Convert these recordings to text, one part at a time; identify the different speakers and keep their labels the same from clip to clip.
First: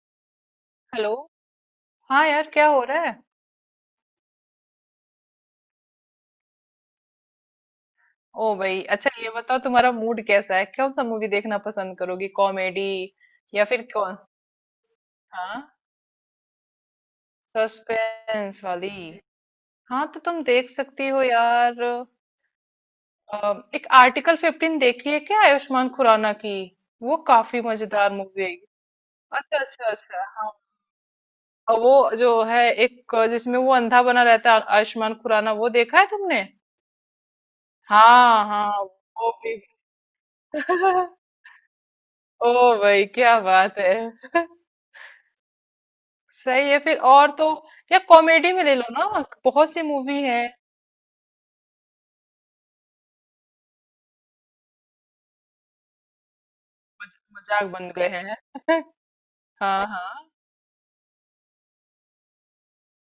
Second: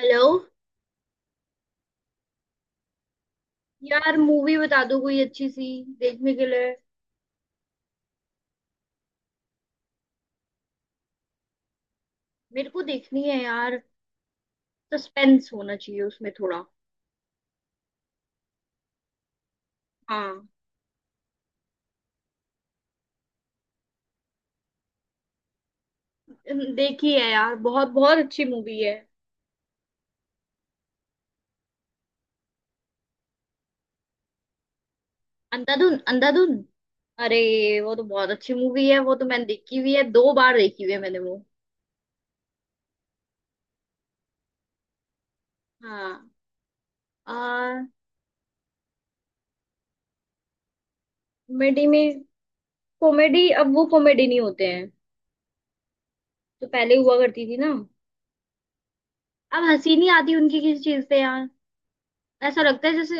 Speaker 1: Hello.
Speaker 2: Hello. हाँ यार क्या हो रहा है।
Speaker 1: यार मूवी बता दो कोई अच्छी सी देखने के लिए।
Speaker 2: ओ भाई अच्छा ये बताओ तुम्हारा मूड कैसा है, कौन सा मूवी देखना पसंद करोगी,
Speaker 1: मेरे को
Speaker 2: कॉमेडी
Speaker 1: देखनी है
Speaker 2: या
Speaker 1: यार।
Speaker 2: फिर कौन।
Speaker 1: सस्पेंस
Speaker 2: हाँ,
Speaker 1: होना चाहिए उसमें थोड़ा।
Speaker 2: सस्पेंस वाली। हाँ तो तुम
Speaker 1: हाँ।
Speaker 2: देख सकती हो यार। एक आर्टिकल 15 देखी है क्या आयुष्मान खुराना की।
Speaker 1: देखी
Speaker 2: वो
Speaker 1: है यार,
Speaker 2: काफी
Speaker 1: बहुत
Speaker 2: मजेदार
Speaker 1: बहुत
Speaker 2: मूवी
Speaker 1: अच्छी
Speaker 2: है।
Speaker 1: मूवी है।
Speaker 2: अच्छा अच्छा अच्छा, हाँ। और वो जो है एक जिसमें वो अंधा बना रहता है आयुष्मान खुराना, वो
Speaker 1: अंधाधुन,
Speaker 2: देखा है तुमने।
Speaker 1: अंधाधुन। अरे वो तो बहुत
Speaker 2: हाँ
Speaker 1: अच्छी
Speaker 2: हाँ
Speaker 1: मूवी है, वो तो
Speaker 2: वो
Speaker 1: मैंने
Speaker 2: भी।
Speaker 1: देखी हुई है, दो बार देखी हुई है मैंने वो।
Speaker 2: ओ भाई क्या बात है।
Speaker 1: हाँ।
Speaker 2: सही है फिर। और तो
Speaker 1: आ।
Speaker 2: या कॉमेडी में ले लो ना, बहुत सी मूवी है।
Speaker 1: कॉमेडी में। कॉमेडी अब वो कॉमेडी नहीं होते हैं जो पहले हुआ करती थी
Speaker 2: मजाक
Speaker 1: ना।
Speaker 2: बन गए हैं।
Speaker 1: अब
Speaker 2: हाँ
Speaker 1: हंसी नहीं
Speaker 2: हाँ।
Speaker 1: आती उनकी किसी चीज से यार। ऐसा लगता है जैसे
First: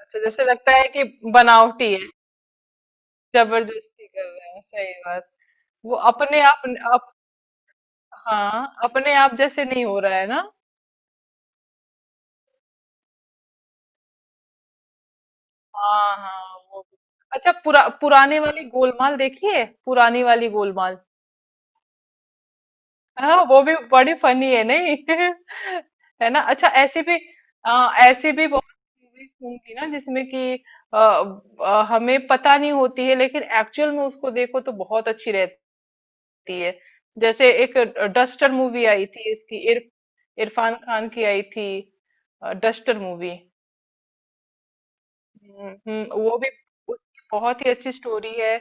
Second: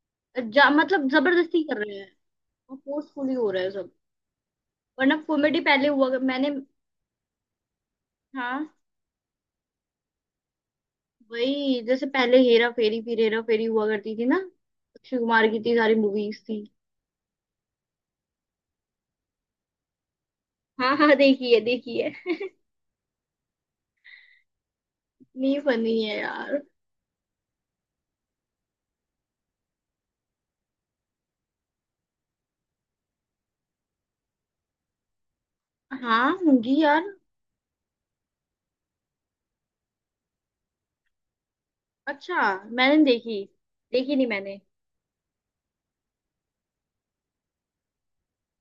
Speaker 2: अच्छा जैसे लगता है कि
Speaker 1: मतलब जबरदस्ती कर
Speaker 2: बनावटी
Speaker 1: रहे
Speaker 2: है,
Speaker 1: हैं। फोर्सफुली हो रहा है सब।
Speaker 2: जबरदस्ती कर रहे हैं, सही
Speaker 1: वरना
Speaker 2: बात।
Speaker 1: कॉमेडी पहले
Speaker 2: वो अपने
Speaker 1: मैंने।
Speaker 2: आप। अप,
Speaker 1: हाँ।
Speaker 2: हाँ अपने आप जैसे नहीं हो रहा है ना।
Speaker 1: वही जैसे पहले हेरा फेरी, फिर हेरा फेरी हुआ करती थी ना। अक्षय कुमार की इतनी सारी
Speaker 2: हाँ
Speaker 1: मूवीज
Speaker 2: हाँ
Speaker 1: थी।
Speaker 2: वो भी। अच्छा पुराने वाली गोलमाल देखी है, पुरानी वाली
Speaker 1: हाँ
Speaker 2: गोलमाल।
Speaker 1: हाँ देखी है देखी है।
Speaker 2: हाँ वो भी बड़ी फनी है नहीं।
Speaker 1: इतनी फनी है
Speaker 2: है ना।
Speaker 1: यार।
Speaker 2: अच्छा ऐसी भी ऐसी भी बहुत मूवीज होंगी ना जिसमें कि अ, हमें पता नहीं होती है लेकिन एक्चुअल में उसको देखो तो बहुत अच्छी रहती
Speaker 1: हाँ होंगी
Speaker 2: है।
Speaker 1: यार।
Speaker 2: जैसे एक डस्टर मूवी आई थी, इरफान खान की आई थी,
Speaker 1: अच्छा मैंने
Speaker 2: डस्टर
Speaker 1: नहीं
Speaker 2: मूवी।
Speaker 1: देखी, देखी नहीं मैंने।
Speaker 2: वो भी उसकी बहुत ही अच्छी स्टोरी है।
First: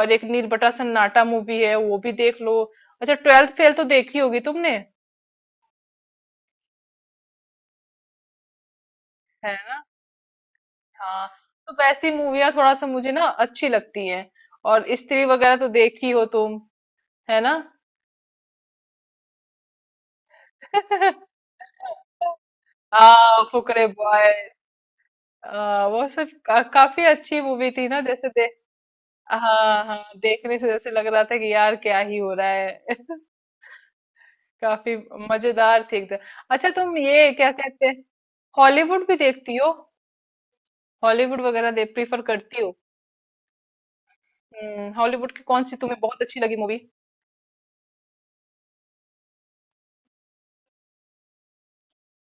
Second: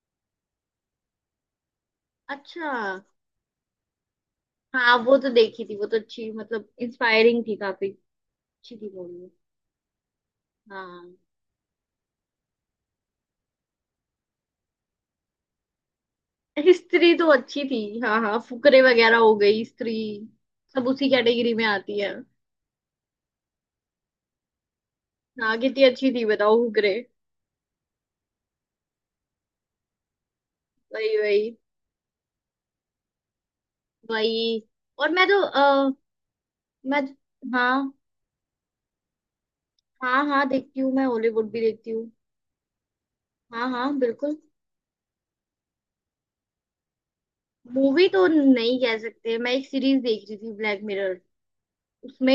Speaker 2: और एक नीरबटा सन्नाटा मूवी है, वो भी देख लो।
Speaker 1: अच्छा।
Speaker 2: अच्छा ट्वेल्थ फेल तो देखी होगी तुमने।
Speaker 1: हाँ वो तो देखी थी, वो तो अच्छी मतलब इंस्पायरिंग थी काफी, अच्छी थी मूवी।
Speaker 2: है
Speaker 1: हाँ।
Speaker 2: हाँ। तो वैसी मूवियाँ थोड़ा सा मुझे ना अच्छी लगती हैं। और स्त्री वगैरह तो देखी हो तुम।
Speaker 1: स्त्री तो
Speaker 2: है ना।
Speaker 1: अच्छी थी, हाँ हाँ, फुकरे वगैरह, हो गई स्त्री, सब उसी कैटेगरी में आती है।
Speaker 2: हाँ फुकरे बॉय।
Speaker 1: हाँ कितनी
Speaker 2: वो
Speaker 1: अच्छी थी बताओ हुकरे।
Speaker 2: काफी अच्छी मूवी थी ना जैसे दे। हाँ हाँ देखने से जैसे लग
Speaker 1: वही
Speaker 2: रहा था कि
Speaker 1: वही
Speaker 2: यार क्या ही हो रहा है।
Speaker 1: वही।
Speaker 2: काफी
Speaker 1: और मैं तो
Speaker 2: मजेदार थी एकदम। अच्छा तुम
Speaker 1: मैं।
Speaker 2: ये क्या कहते
Speaker 1: हाँ
Speaker 2: हैं, हॉलीवुड भी देखती हो।
Speaker 1: हाँ हाँ देखती हूँ, मैं
Speaker 2: हॉलीवुड
Speaker 1: हॉलीवुड भी
Speaker 2: वगैरह दे
Speaker 1: देखती हूँ।
Speaker 2: प्रीफर करती हो।
Speaker 1: हाँ हाँ बिल्कुल।
Speaker 2: हम्म, हॉलीवुड की कौन सी तुम्हें बहुत अच्छी लगी मूवी।
Speaker 1: मूवी तो नहीं कह सकते, मैं एक सीरीज देख रही थी, ब्लैक मिरर। उसमें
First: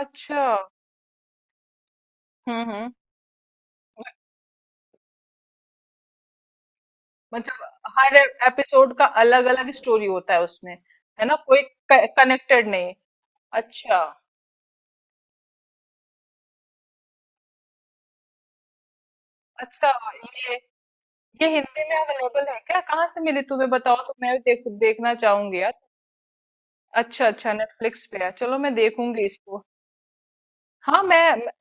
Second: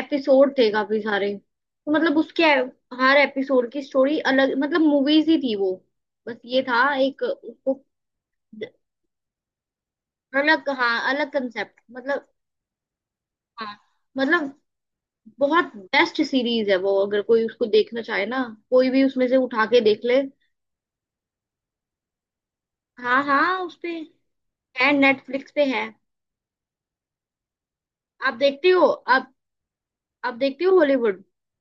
Speaker 2: अच्छा।
Speaker 1: थे काफी सारे, तो मतलब उसके
Speaker 2: हम्म।
Speaker 1: हर एपिसोड की स्टोरी अलग, मतलब मूवीज ही थी वो, बस ये था एक उसको।
Speaker 2: मतलब हर एपिसोड का अलग अलग स्टोरी होता है
Speaker 1: अलग,
Speaker 2: उसमें।
Speaker 1: हाँ
Speaker 2: है
Speaker 1: अलग
Speaker 2: ना, कोई
Speaker 1: कंसेप्ट मतलब।
Speaker 2: कनेक्टेड नहीं।
Speaker 1: हाँ।
Speaker 2: अच्छा
Speaker 1: मतलब बहुत बेस्ट सीरीज है वो, अगर कोई उसको देखना चाहे ना, कोई भी उसमें से उठा के
Speaker 2: अच्छा।
Speaker 1: देख ले।
Speaker 2: ये ये हिंदी में अवेलेबल है क्या, कहाँ से
Speaker 1: हाँ
Speaker 2: मिली
Speaker 1: हाँ
Speaker 2: तुम्हें
Speaker 1: उस पे
Speaker 2: बताओ तो मैं
Speaker 1: है,
Speaker 2: देखना
Speaker 1: नेटफ्लिक्स
Speaker 2: चाहूंगी
Speaker 1: पे
Speaker 2: यार।
Speaker 1: है।
Speaker 2: अच्छा अच्छा, नेटफ्लिक्स पे है,
Speaker 1: आप
Speaker 2: चलो
Speaker 1: देखती
Speaker 2: मैं
Speaker 1: हो?
Speaker 2: देखूंगी
Speaker 1: आप?
Speaker 2: इसको।
Speaker 1: आप देखती हो
Speaker 2: हाँ
Speaker 1: हॉलीवुड?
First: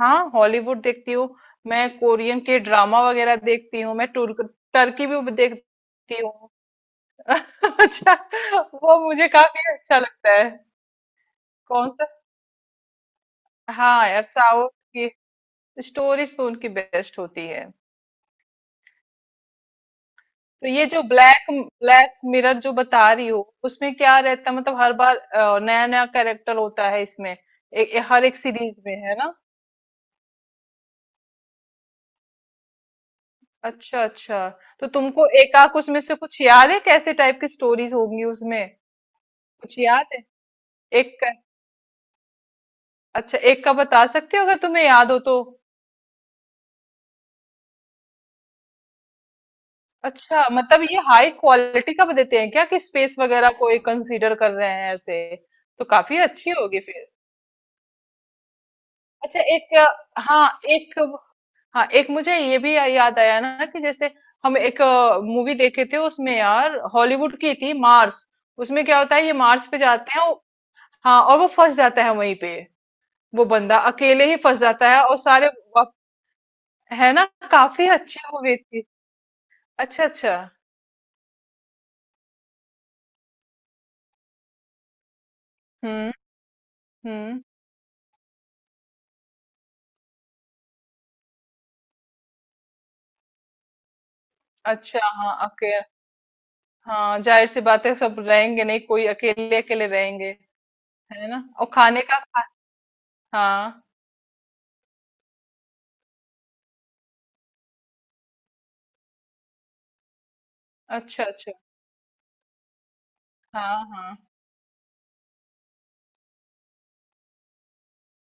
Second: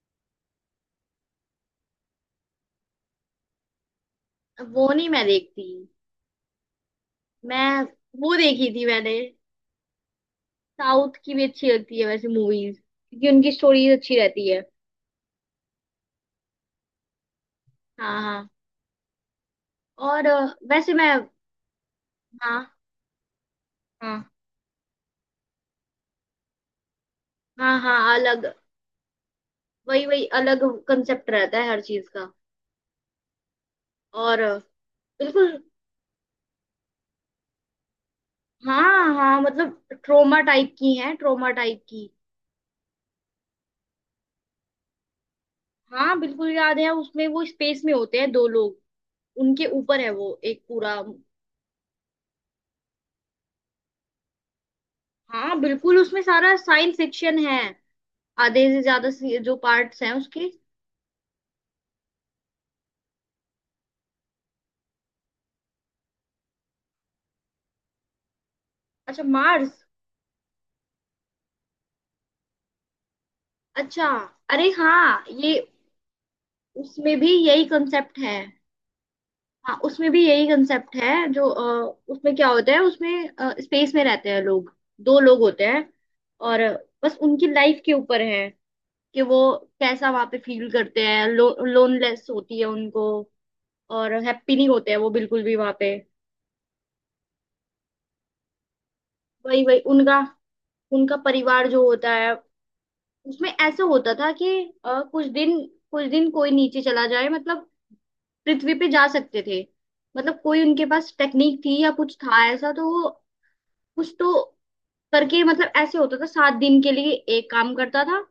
Speaker 2: हाँ हॉलीवुड देखती हूँ। मैं कोरियन के ड्रामा वगैरह देखती हूँ, मैं तुर्क
Speaker 1: वो
Speaker 2: टर्की
Speaker 1: नहीं मैं
Speaker 2: भी
Speaker 1: देखती।
Speaker 2: देखती हूँ।
Speaker 1: मैं
Speaker 2: अच्छा,
Speaker 1: वो देखी थी
Speaker 2: वो
Speaker 1: मैंने।
Speaker 2: मुझे काफी अच्छा लगता है।
Speaker 1: साउथ की भी अच्छी
Speaker 2: कौन
Speaker 1: लगती है
Speaker 2: सा।
Speaker 1: वैसे मूवीज, क्योंकि उनकी स्टोरीज
Speaker 2: हाँ
Speaker 1: अच्छी
Speaker 2: यार
Speaker 1: रहती है।
Speaker 2: साउथ की स्टोरीज तो उनकी बेस्ट होती है।
Speaker 1: हाँ हाँ। और
Speaker 2: तो ये
Speaker 1: वैसे
Speaker 2: जो
Speaker 1: मैं।
Speaker 2: ब्लैक ब्लैक मिरर
Speaker 1: हाँ।
Speaker 2: जो बता रही हो, उसमें क्या
Speaker 1: हाँ
Speaker 2: रहता है, मतलब हर बार नया नया कैरेक्टर होता है इसमें,
Speaker 1: हाँ,
Speaker 2: ए,
Speaker 1: हाँ
Speaker 2: ए, हर एक
Speaker 1: अलग।
Speaker 2: सीरीज में, है ना।
Speaker 1: वही वही, अलग कंसेप्ट रहता है हर चीज का।
Speaker 2: अच्छा अच्छा।
Speaker 1: और
Speaker 2: तो तुमको
Speaker 1: बिल्कुल।
Speaker 2: एकाक उसमें से कुछ याद है, कैसे टाइप की स्टोरीज होंगी उसमें,
Speaker 1: हाँ हाँ
Speaker 2: कुछ
Speaker 1: मतलब
Speaker 2: याद है
Speaker 1: ट्रोमा टाइप की
Speaker 2: एक
Speaker 1: हैं,
Speaker 2: का।
Speaker 1: ट्रोमा टाइप की।
Speaker 2: अच्छा एक का बता सकते हो अगर तुम्हें याद हो तो।
Speaker 1: हाँ बिल्कुल याद है, उसमें वो स्पेस में होते हैं दो लोग, उनके ऊपर है वो
Speaker 2: अच्छा
Speaker 1: एक
Speaker 2: मतलब
Speaker 1: पूरा।
Speaker 2: ये हाई क्वालिटी का देते हैं क्या, कि स्पेस वगैरह को एक कंसीडर कर रहे हैं ऐसे।
Speaker 1: हाँ
Speaker 2: तो
Speaker 1: बिल्कुल,
Speaker 2: काफी
Speaker 1: उसमें
Speaker 2: अच्छी
Speaker 1: सारा
Speaker 2: होगी
Speaker 1: साइंस
Speaker 2: फिर।
Speaker 1: फिक्शन है। आधे से ज्यादा
Speaker 2: अच्छा
Speaker 1: जो
Speaker 2: एक
Speaker 1: पार्ट्स हैं उसके।
Speaker 2: हाँ एक, हाँ एक मुझे ये भी याद आया ना कि जैसे हम एक मूवी देखे थे उसमें यार, हॉलीवुड की थी, मार्स। उसमें क्या होता
Speaker 1: अच्छा
Speaker 2: है, ये मार्स
Speaker 1: मार्स।
Speaker 2: पे जाते हैं हाँ और वो फंस जाता है वहीं पे। वो बंदा
Speaker 1: अच्छा
Speaker 2: अकेले ही फंस
Speaker 1: अरे
Speaker 2: जाता है और
Speaker 1: हाँ
Speaker 2: सारे
Speaker 1: ये,
Speaker 2: वाप- है
Speaker 1: उसमें
Speaker 2: ना।
Speaker 1: भी यही
Speaker 2: काफी
Speaker 1: कंसेप्ट
Speaker 2: अच्छी
Speaker 1: है।
Speaker 2: मूवी थी।
Speaker 1: हाँ
Speaker 2: अच्छा
Speaker 1: उसमें भी
Speaker 2: अच्छा।
Speaker 1: यही कंसेप्ट है, जो उसमें क्या होता है, उसमें स्पेस में रहते हैं लोग, दो लोग होते हैं,
Speaker 2: हम्म
Speaker 1: और बस
Speaker 2: हम्म।
Speaker 1: उनकी लाइफ के ऊपर है कि वो कैसा वहां पे फील करते हैं, लोनलेस होती है उनको, और हैप्पी नहीं होते हैं
Speaker 2: अच्छा
Speaker 1: वो
Speaker 2: हाँ
Speaker 1: बिल्कुल भी
Speaker 2: अके
Speaker 1: वहां पे।
Speaker 2: हाँ जाहिर सी बात है, सब रहेंगे नहीं, कोई अकेले
Speaker 1: वही वही,
Speaker 2: अकेले
Speaker 1: उनका
Speaker 2: रहेंगे।
Speaker 1: उनका
Speaker 2: है ना। और
Speaker 1: परिवार जो
Speaker 2: खाने
Speaker 1: होता
Speaker 2: का
Speaker 1: है, उसमें ऐसा
Speaker 2: हाँ
Speaker 1: होता था कि कुछ दिन, कुछ दिन कोई नीचे चला जाए, मतलब पृथ्वी पे जा सकते थे, मतलब कोई उनके पास
Speaker 2: अच्छा अच्छा।
Speaker 1: टेक्निक थी या कुछ था ऐसा, तो वो
Speaker 2: हाँ
Speaker 1: कुछ
Speaker 2: हाँ।
Speaker 1: तो करके, मतलब ऐसे होता था सात दिन के लिए एक काम करता था,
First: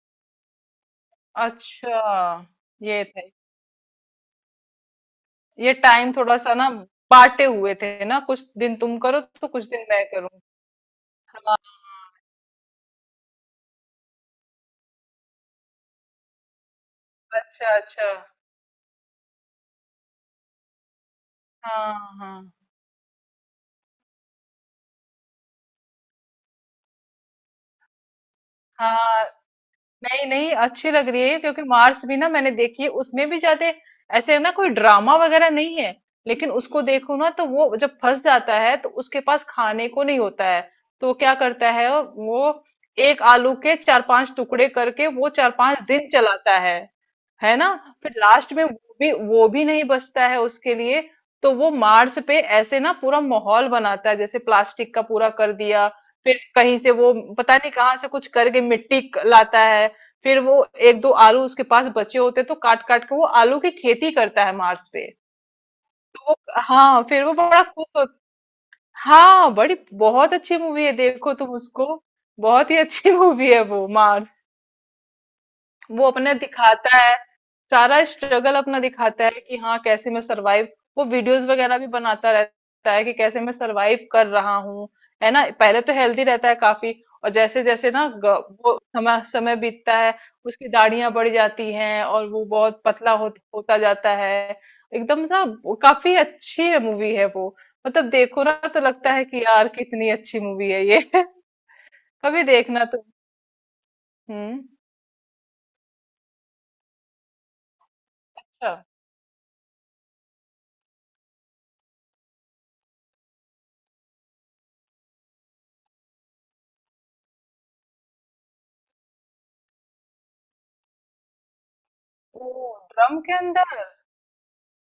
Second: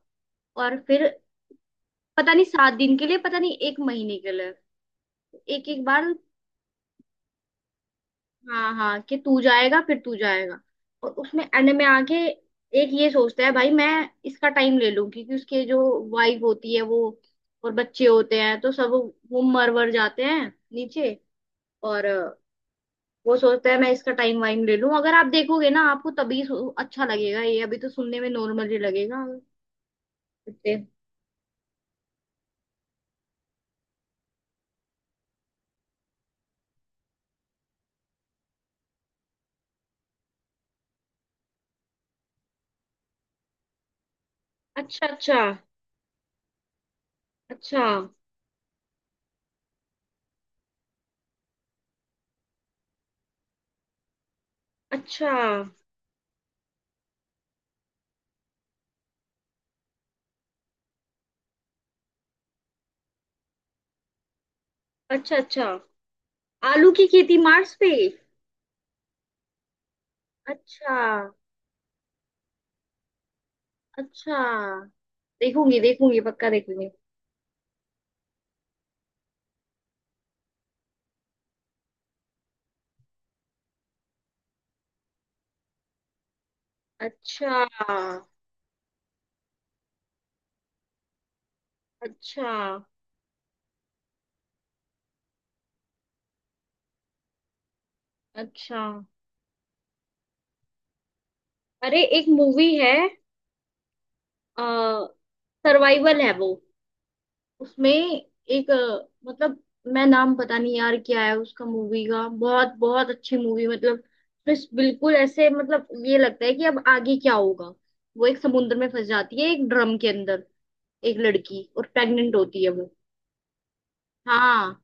Speaker 1: और फिर
Speaker 2: अच्छा
Speaker 1: पता नहीं सात दिन
Speaker 2: ये
Speaker 1: के लिए,
Speaker 2: थे,
Speaker 1: पता नहीं एक महीने के लिए, एक
Speaker 2: ये
Speaker 1: एक
Speaker 2: टाइम
Speaker 1: बार।
Speaker 2: थोड़ा सा ना बांटे हुए थे ना, कुछ
Speaker 1: हाँ
Speaker 2: दिन तुम
Speaker 1: हाँ कि
Speaker 2: करो
Speaker 1: तू
Speaker 2: तो कुछ
Speaker 1: जाएगा,
Speaker 2: दिन
Speaker 1: फिर
Speaker 2: मैं
Speaker 1: तू
Speaker 2: करूँ।
Speaker 1: जाएगा। और उसमें
Speaker 2: हाँ
Speaker 1: एंड में आके एक ये सोचता है भाई मैं इसका टाइम ले लूं, क्योंकि उसके जो वाइफ होती है वो, और
Speaker 2: अच्छा
Speaker 1: बच्चे
Speaker 2: अच्छा।
Speaker 1: होते हैं तो सब, वो मर वर जाते हैं नीचे।
Speaker 2: हाँ
Speaker 1: और
Speaker 2: हाँ
Speaker 1: वो सोचता है मैं इसका टाइम वाइम ले लूं। अगर आप देखोगे ना आपको तभी अच्छा लगेगा, ये अभी तो सुनने में नॉर्मल ही
Speaker 2: हाँ।
Speaker 1: लगेगा।
Speaker 2: नहीं नहीं,
Speaker 1: इतने।
Speaker 2: अच्छी लग रही है, क्योंकि मार्स भी ना मैंने देखी है, उसमें भी ज्यादा ऐसे ना कोई ड्रामा वगैरह नहीं है। लेकिन उसको देखो ना तो वो जब फंस जाता है तो उसके पास खाने को नहीं होता है, तो क्या करता है वो एक आलू के चार पांच टुकड़े करके
Speaker 1: अच्छा,
Speaker 2: वो
Speaker 1: अच्छा
Speaker 2: चार पांच दिन चलाता है। है ना।
Speaker 1: अच्छा,
Speaker 2: फिर लास्ट में वो भी नहीं बचता है उसके लिए। तो वो मार्स पे ऐसे ना पूरा माहौल बनाता है जैसे प्लास्टिक का पूरा
Speaker 1: अच्छा
Speaker 2: कर दिया। फिर कहीं से वो पता नहीं कहाँ से कुछ करके मिट्टी लाता है। फिर वो एक दो आलू उसके पास बचे होते तो काट काट के वो आलू की खेती करता है मार्स पे।
Speaker 1: अच्छा अच्छा।
Speaker 2: तो वो
Speaker 1: आलू
Speaker 2: हाँ
Speaker 1: की
Speaker 2: फिर वो
Speaker 1: खेती
Speaker 2: बड़ा
Speaker 1: मार्स
Speaker 2: खुश
Speaker 1: पे।
Speaker 2: होता। हाँ बड़ी बहुत अच्छी मूवी है,
Speaker 1: अच्छा।
Speaker 2: देखो तुम उसको। बहुत ही अच्छी मूवी है वो
Speaker 1: अच्छा
Speaker 2: मार्स।
Speaker 1: देखूंगी
Speaker 2: वो
Speaker 1: देखूंगी,
Speaker 2: अपने
Speaker 1: पक्का देखूंगी।
Speaker 2: दिखाता है सारा स्ट्रगल अपना दिखाता है कि हाँ कैसे मैं सरवाइव। वो वीडियोस वगैरह भी बनाता रहता है कि कैसे मैं सरवाइव कर रहा हूँ। है ना, पहले तो हेल्दी रहता है काफी, और जैसे
Speaker 1: अच्छा।
Speaker 2: जैसे ना वो समय समय बीतता है, उसकी दाढ़ियां बढ़ जाती हैं और वो
Speaker 1: अच्छा।
Speaker 2: बहुत पतला होता जाता है एकदम सा। वो काफी अच्छी है मूवी है वो, मतलब देखो ना तो
Speaker 1: अच्छा
Speaker 2: लगता है कि यार कितनी अच्छी मूवी है ये।
Speaker 1: अरे एक
Speaker 2: कभी
Speaker 1: मूवी
Speaker 2: देखना
Speaker 1: है,
Speaker 2: तो। हम्म।
Speaker 1: आ, सर्वाइवल है वो। उसमें एक
Speaker 2: अच्छा।
Speaker 1: मतलब मैं नाम पता नहीं यार क्या है उसका, मूवी का, बहुत बहुत अच्छी मूवी मतलब। बस बिल्कुल ऐसे मतलब ये लगता है कि अब आगे क्या होगा। वो एक समुद्र में फंस जाती है एक ड्रम के अंदर, एक लड़की, और प्रेग्नेंट
Speaker 2: ओ
Speaker 1: होती है वो।
Speaker 2: ड्रम के अंदर।
Speaker 1: हाँ।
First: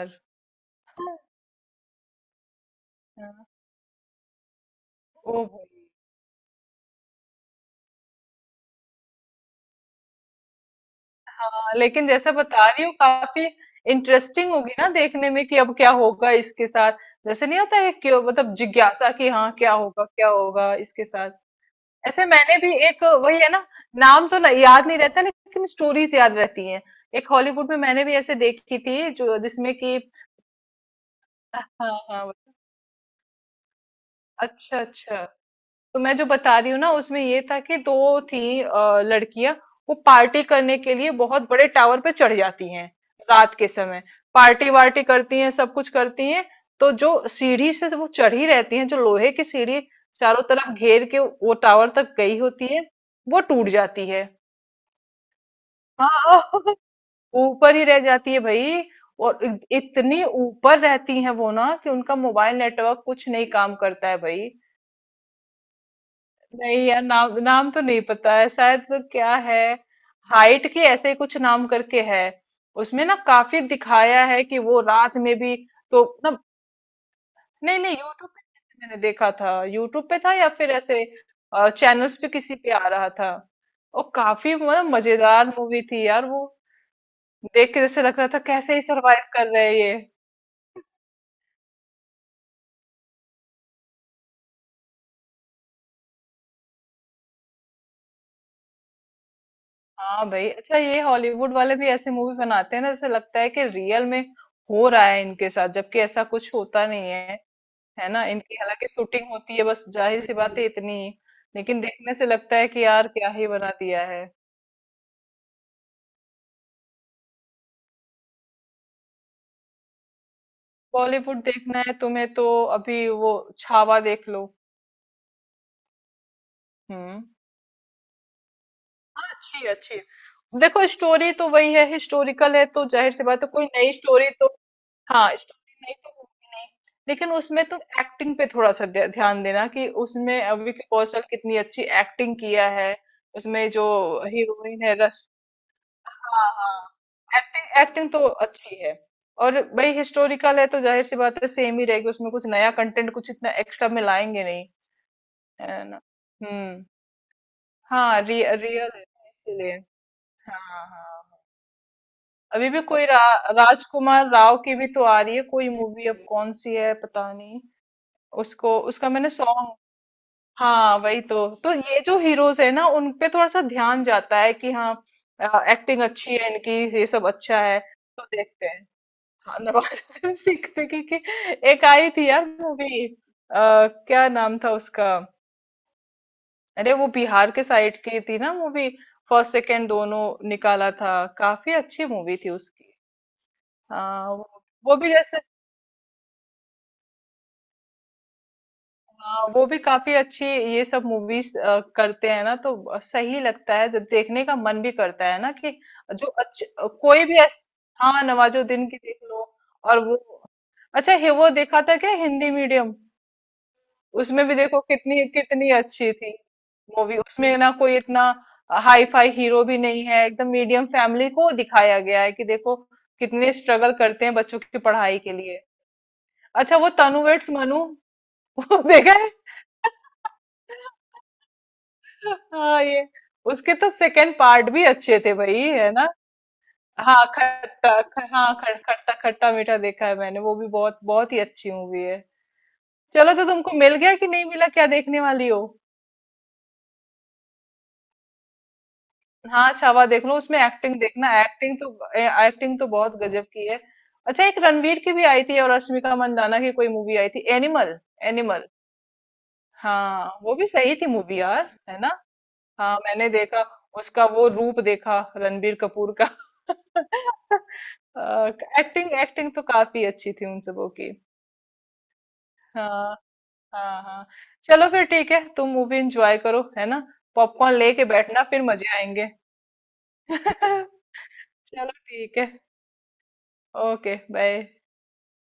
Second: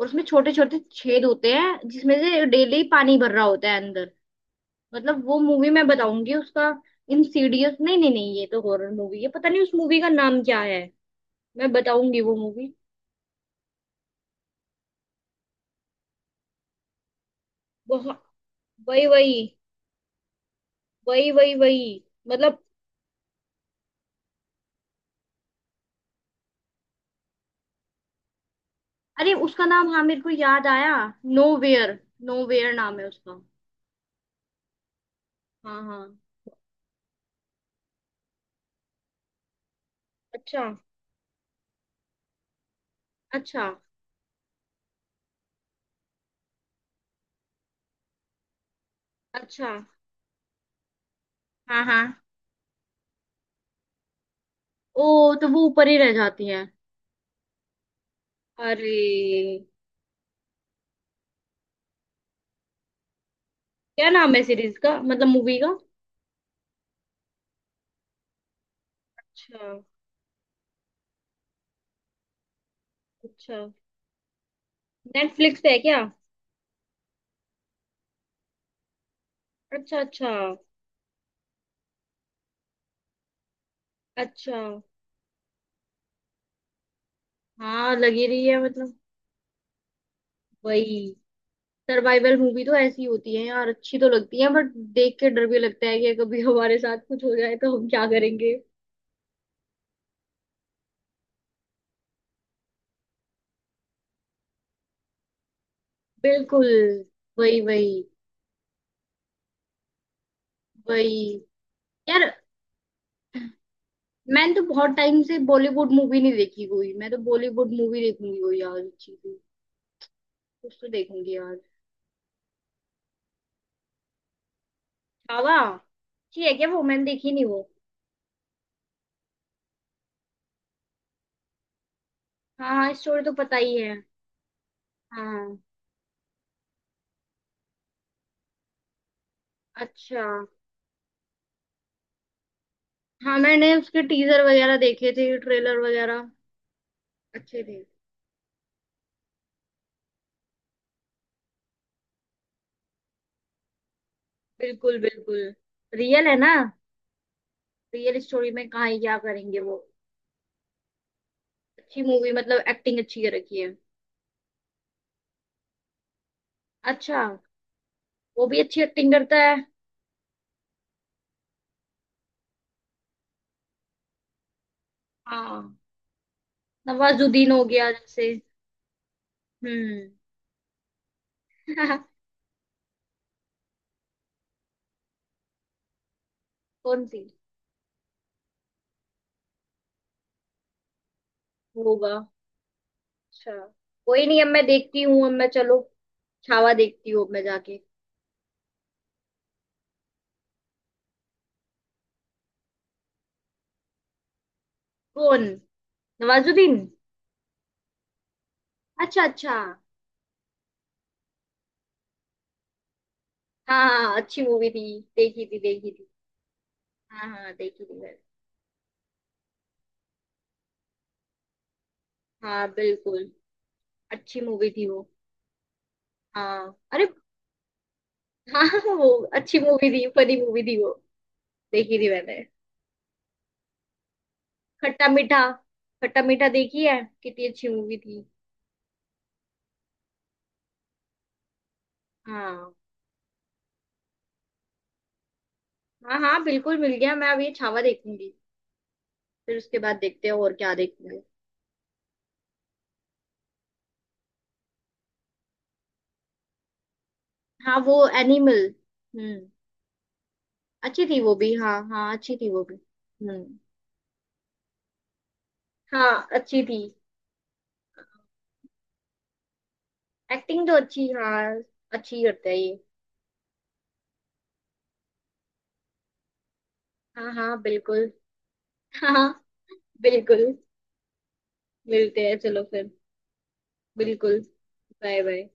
Speaker 1: और उसमें छोटे छोटे छेद होते हैं जिसमें से डेली पानी भर रहा
Speaker 2: हाँ।
Speaker 1: होता है अंदर। मतलब वो
Speaker 2: ओ
Speaker 1: मूवी मैं
Speaker 2: भाई
Speaker 1: बताऊंगी उसका। इंसीडियस, नहीं नहीं नहीं ये तो हॉरर मूवी है, पता नहीं उस मूवी का नाम क्या है। मैं
Speaker 2: लेकिन
Speaker 1: बताऊंगी
Speaker 2: जैसे
Speaker 1: वो
Speaker 2: बता
Speaker 1: मूवी।
Speaker 2: रही हूँ काफी इंटरेस्टिंग होगी ना देखने में कि अब क्या होगा इसके साथ, जैसे नहीं होता है कि
Speaker 1: बहुत।
Speaker 2: मतलब
Speaker 1: वही
Speaker 2: जिज्ञासा कि
Speaker 1: वही
Speaker 2: हाँ क्या होगा इसके
Speaker 1: वही,
Speaker 2: साथ।
Speaker 1: वही वही,
Speaker 2: ऐसे मैंने
Speaker 1: मतलब।
Speaker 2: भी एक वही है ना, नाम तो नहीं- याद नहीं रहता लेकिन स्टोरीज याद रहती हैं। एक हॉलीवुड में मैंने भी ऐसे देखी थी
Speaker 1: अरे
Speaker 2: जो
Speaker 1: उसका
Speaker 2: जिसमें
Speaker 1: नाम
Speaker 2: कि
Speaker 1: हाँ मेरे को याद आया,
Speaker 2: हाँ हाँ
Speaker 1: नोवेयर,
Speaker 2: हाँ,
Speaker 1: नोवेयर नाम है उसका।
Speaker 2: अच्छा अच्छा।
Speaker 1: हाँ
Speaker 2: तो
Speaker 1: हाँ।
Speaker 2: मैं जो बता रही हूँ ना, उसमें ये था कि दो थी लड़कियां। वो पार्टी
Speaker 1: अच्छा
Speaker 2: करने के लिए बहुत बड़े टावर पे चढ़ जाती हैं रात के
Speaker 1: अच्छा।
Speaker 2: समय, पार्टी वार्टी करती हैं सब कुछ करती हैं। तो जो सीढ़ी से वो चढ़ी रहती हैं, जो लोहे की
Speaker 1: अच्छा।
Speaker 2: सीढ़ी चारों तरफ घेर के वो
Speaker 1: हाँ
Speaker 2: टावर तक
Speaker 1: हाँ।
Speaker 2: गई होती है, वो टूट जाती है।
Speaker 1: ओ, तो वो ऊपर ही रह
Speaker 2: हाँ।
Speaker 1: जाती है।
Speaker 2: ऊपर ही रह जाती है भाई।
Speaker 1: अरे।
Speaker 2: और इतनी ऊपर रहती है वो ना कि उनका मोबाइल नेटवर्क कुछ नहीं काम करता
Speaker 1: क्या
Speaker 2: है
Speaker 1: नाम है
Speaker 2: भाई।
Speaker 1: सीरीज का, मतलब मूवी का।
Speaker 2: नहीं यार, नाम नाम तो नहीं पता है, शायद वो क्या है
Speaker 1: अच्छा।
Speaker 2: हाइट के ऐसे ही कुछ नाम करके है। उसमें ना
Speaker 1: अच्छा
Speaker 2: काफी दिखाया है कि वो रात में भी।
Speaker 1: नेटफ्लिक्स पे है क्या?
Speaker 2: तो ना नहीं नहीं, यूट्यूब पे किसी मैंने देखा था,
Speaker 1: अच्छा
Speaker 2: यूट्यूब पे
Speaker 1: अच्छा।
Speaker 2: था या फिर ऐसे चैनल्स पे किसी पे आ रहा था। और काफी
Speaker 1: अच्छा
Speaker 2: मतलब मजेदार मूवी थी यार वो, देख के
Speaker 1: हाँ
Speaker 2: जैसे लग
Speaker 1: लगी
Speaker 2: रहा था
Speaker 1: रही है
Speaker 2: कैसे ही
Speaker 1: मतलब।
Speaker 2: सरवाइव कर रहे हैं ये।
Speaker 1: वही। सर्वाइवल मूवी तो ऐसी होती है यार, अच्छी तो लगती है बट देख के डर भी लगता है कि कभी हमारे साथ कुछ हो जाए तो हम क्या करेंगे।
Speaker 2: हाँ भाई। अच्छा ये हॉलीवुड वाले भी ऐसे मूवी बनाते हैं ना जैसे लगता है कि रियल में हो रहा है इनके साथ, जबकि ऐसा कुछ
Speaker 1: बिल्कुल,
Speaker 2: होता नहीं है।
Speaker 1: वही वही।
Speaker 2: है ना, इनकी हालांकि शूटिंग होती है बस, जाहिर सी बात है इतनी ही।
Speaker 1: वही।
Speaker 2: लेकिन देखने
Speaker 1: यार
Speaker 2: से लगता है कि यार क्या ही बना दिया है।
Speaker 1: मैंने तो बहुत टाइम से बॉलीवुड मूवी नहीं देखी कोई, मैं तो बॉलीवुड मूवी देखूंगी कोई यार अच्छी सी, कुछ तो देखूंगी
Speaker 2: बॉलीवुड
Speaker 1: यार।
Speaker 2: देखना है तुम्हें तो अभी वो छावा देख लो।
Speaker 1: छावा अच्छी है क्या? वो मैंने
Speaker 2: हम्म,
Speaker 1: देखी नहीं वो।
Speaker 2: अच्छी अच्छी। देखो स्टोरी तो वही है, हिस्टोरिकल है
Speaker 1: हाँ
Speaker 2: तो
Speaker 1: हाँ
Speaker 2: जाहिर
Speaker 1: स्टोरी
Speaker 2: सी
Speaker 1: तो
Speaker 2: बात है
Speaker 1: पता
Speaker 2: कोई
Speaker 1: ही
Speaker 2: नई
Speaker 1: है।
Speaker 2: स्टोरी तो। हाँ
Speaker 1: हाँ।
Speaker 2: स्टोरी नई तो होगी नहीं। लेकिन उसमें तुम एक्टिंग पे थोड़ा सा ध्यान देना कि
Speaker 1: अच्छा
Speaker 2: उसमें विकी कौशल कितनी अच्छी एक्टिंग किया है।
Speaker 1: हाँ
Speaker 2: उसमें
Speaker 1: मैंने
Speaker 2: जो
Speaker 1: उसके टीजर वगैरह
Speaker 2: हीरोइन है।
Speaker 1: देखे थे, ट्रेलर वगैरह,
Speaker 2: हाँ हाँ,
Speaker 1: अच्छे थे।
Speaker 2: एक्टिंग एक्टिंग तो अच्छी है। और भाई हिस्टोरिकल है तो जाहिर सी बात है सेम ही रहेगी, उसमें कुछ नया कंटेंट कुछ इतना एक्स्ट्रा में लाएंगे नहीं।
Speaker 1: बिल्कुल बिल्कुल।
Speaker 2: है ना।
Speaker 1: रियल है ना।
Speaker 2: हम्म।
Speaker 1: रियल
Speaker 2: हाँ
Speaker 1: स्टोरी में कहाँ
Speaker 2: रियल
Speaker 1: ही
Speaker 2: है
Speaker 1: क्या करेंगे वो।
Speaker 2: इसलिए। हाँ हाँ।
Speaker 1: अच्छी मूवी मतलब,
Speaker 2: अभी भी
Speaker 1: एक्टिंग
Speaker 2: कोई
Speaker 1: अच्छी कर रखी है।
Speaker 2: राजकुमार राव की भी तो आ रही है कोई मूवी, अब कौन सी है
Speaker 1: अच्छा।
Speaker 2: पता नहीं।
Speaker 1: वो भी
Speaker 2: उसको
Speaker 1: अच्छी
Speaker 2: उसका
Speaker 1: एक्टिंग
Speaker 2: मैंने
Speaker 1: करता है।
Speaker 2: सॉन्ग। हाँ वही तो ये जो हीरोज है ना उन पे थोड़ा सा ध्यान जाता है कि हाँ
Speaker 1: हाँ
Speaker 2: एक्टिंग अच्छी है इनकी। ये सब
Speaker 1: नवाजुद्दीन
Speaker 2: अच्छा
Speaker 1: हो
Speaker 2: है,
Speaker 1: गया
Speaker 2: तो
Speaker 1: जैसे।
Speaker 2: देखते हैं। हाँ,
Speaker 1: हम्म।
Speaker 2: नवाजुद्दीन सिद्दीकी की एक आई थी यार मूवी, क्या नाम था उसका। अरे
Speaker 1: कौन
Speaker 2: वो
Speaker 1: सी
Speaker 2: बिहार के साइड की थी ना मूवी, फर्स्ट सेकंड दोनों निकाला था, काफी अच्छी
Speaker 1: होगा।
Speaker 2: मूवी थी उसकी।
Speaker 1: अच्छा कोई
Speaker 2: हाँ
Speaker 1: नहीं अब मैं
Speaker 2: वो
Speaker 1: देखती
Speaker 2: भी
Speaker 1: हूँ, अब
Speaker 2: जैसे
Speaker 1: मैं चलो छावा देखती हूँ, अब मैं जाके।
Speaker 2: हाँ वो भी काफी अच्छी। ये सब मूवीज करते हैं ना तो सही लगता है, तो देखने का मन भी करता है
Speaker 1: कौन,
Speaker 2: ना कि जो अच्छ,
Speaker 1: नवाजुद्दीन?
Speaker 2: कोई भी ऐस, हाँ नवाजुद्दीन की देख
Speaker 1: अच्छा
Speaker 2: लो।
Speaker 1: अच्छा हाँ।
Speaker 2: और वो अच्छा, हे वो देखा था क्या हिंदी मीडियम।
Speaker 1: हाँ हाँ, अच्छी
Speaker 2: उसमें भी
Speaker 1: मूवी
Speaker 2: देखो
Speaker 1: थी,
Speaker 2: कितनी
Speaker 1: देखी थी
Speaker 2: कितनी
Speaker 1: देखी थी।
Speaker 2: अच्छी थी मूवी,
Speaker 1: हाँ हाँ
Speaker 2: उसमें ना
Speaker 1: देखी थी
Speaker 2: कोई
Speaker 1: मैंने।
Speaker 2: इतना हाई फाई हीरो भी नहीं है, एकदम मीडियम फैमिली को दिखाया गया है कि
Speaker 1: हाँ
Speaker 2: देखो
Speaker 1: बिल्कुल।
Speaker 2: कितने स्ट्रगल करते हैं
Speaker 1: अच्छी
Speaker 2: बच्चों
Speaker 1: मूवी
Speaker 2: की
Speaker 1: थी वो।
Speaker 2: पढ़ाई के लिए।
Speaker 1: हाँ
Speaker 2: अच्छा वो
Speaker 1: अरे।
Speaker 2: तनु वेड्स मनु
Speaker 1: हाँ
Speaker 2: वो
Speaker 1: हाँ, वो
Speaker 2: देखा है।
Speaker 1: अच्छी मूवी थी, फनी मूवी थी वो, देखी थी मैंने।
Speaker 2: हाँ ये उसके तो सेकंड पार्ट भी
Speaker 1: खट्टा
Speaker 2: अच्छे थे
Speaker 1: मीठा,
Speaker 2: भाई, है ना।
Speaker 1: खट्टा मीठा देखी है,
Speaker 2: हाँ
Speaker 1: कितनी अच्छी मूवी
Speaker 2: खट्टा ख,
Speaker 1: थी।
Speaker 2: हाँ ख, खट्टा खट्टा मीठा देखा है मैंने वो भी, बहुत बहुत ही अच्छी मूवी है।
Speaker 1: हाँ।
Speaker 2: चलो तो तुमको मिल गया कि नहीं मिला क्या देखने वाली हो।
Speaker 1: हाँ हाँ बिल्कुल मिल गया, मैं अब ये छावा देखूंगी, फिर
Speaker 2: हाँ
Speaker 1: उसके बाद
Speaker 2: छावा देख
Speaker 1: देखते हैं
Speaker 2: लो,
Speaker 1: और
Speaker 2: उसमें
Speaker 1: क्या
Speaker 2: एक्टिंग
Speaker 1: देखेंगे।
Speaker 2: देखना, एक्टिंग तो बहुत गजब की है। अच्छा एक रणवीर की भी आई थी और रश्मिका मंदाना की कोई मूवी आई थी,
Speaker 1: हाँ वो
Speaker 2: एनिमल।
Speaker 1: एनिमल।
Speaker 2: एनिमल
Speaker 1: हम्म।
Speaker 2: हाँ वो भी सही
Speaker 1: अच्छी
Speaker 2: थी
Speaker 1: थी वो
Speaker 2: मूवी
Speaker 1: भी,
Speaker 2: यार,
Speaker 1: हाँ
Speaker 2: है ना।
Speaker 1: हाँ अच्छी थी वो भी।
Speaker 2: हाँ मैंने
Speaker 1: हम्म।
Speaker 2: देखा उसका वो रूप देखा रणबीर
Speaker 1: हाँ
Speaker 2: कपूर का।
Speaker 1: अच्छी थी।
Speaker 2: एक्टिंग एक्टिंग तो काफी अच्छी थी उन
Speaker 1: एक्टिंग तो
Speaker 2: सबों
Speaker 1: अच्छी
Speaker 2: की।
Speaker 1: हाँ, अच्छी करता है ये।
Speaker 2: हाँ हाँ हाँ। चलो फिर ठीक है, तुम मूवी एंजॉय करो, है ना।
Speaker 1: हाँ हाँ
Speaker 2: पॉपकॉर्न लेके
Speaker 1: बिल्कुल।
Speaker 2: बैठना फिर मजे
Speaker 1: हाँ
Speaker 2: आएंगे।
Speaker 1: हाँ, बिल्कुल।
Speaker 2: चलो
Speaker 1: मिलते हैं,
Speaker 2: ठीक है।
Speaker 1: चलो फिर।
Speaker 2: ओके
Speaker 1: बिल्कुल।
Speaker 2: बाय।
Speaker 1: Bye bye.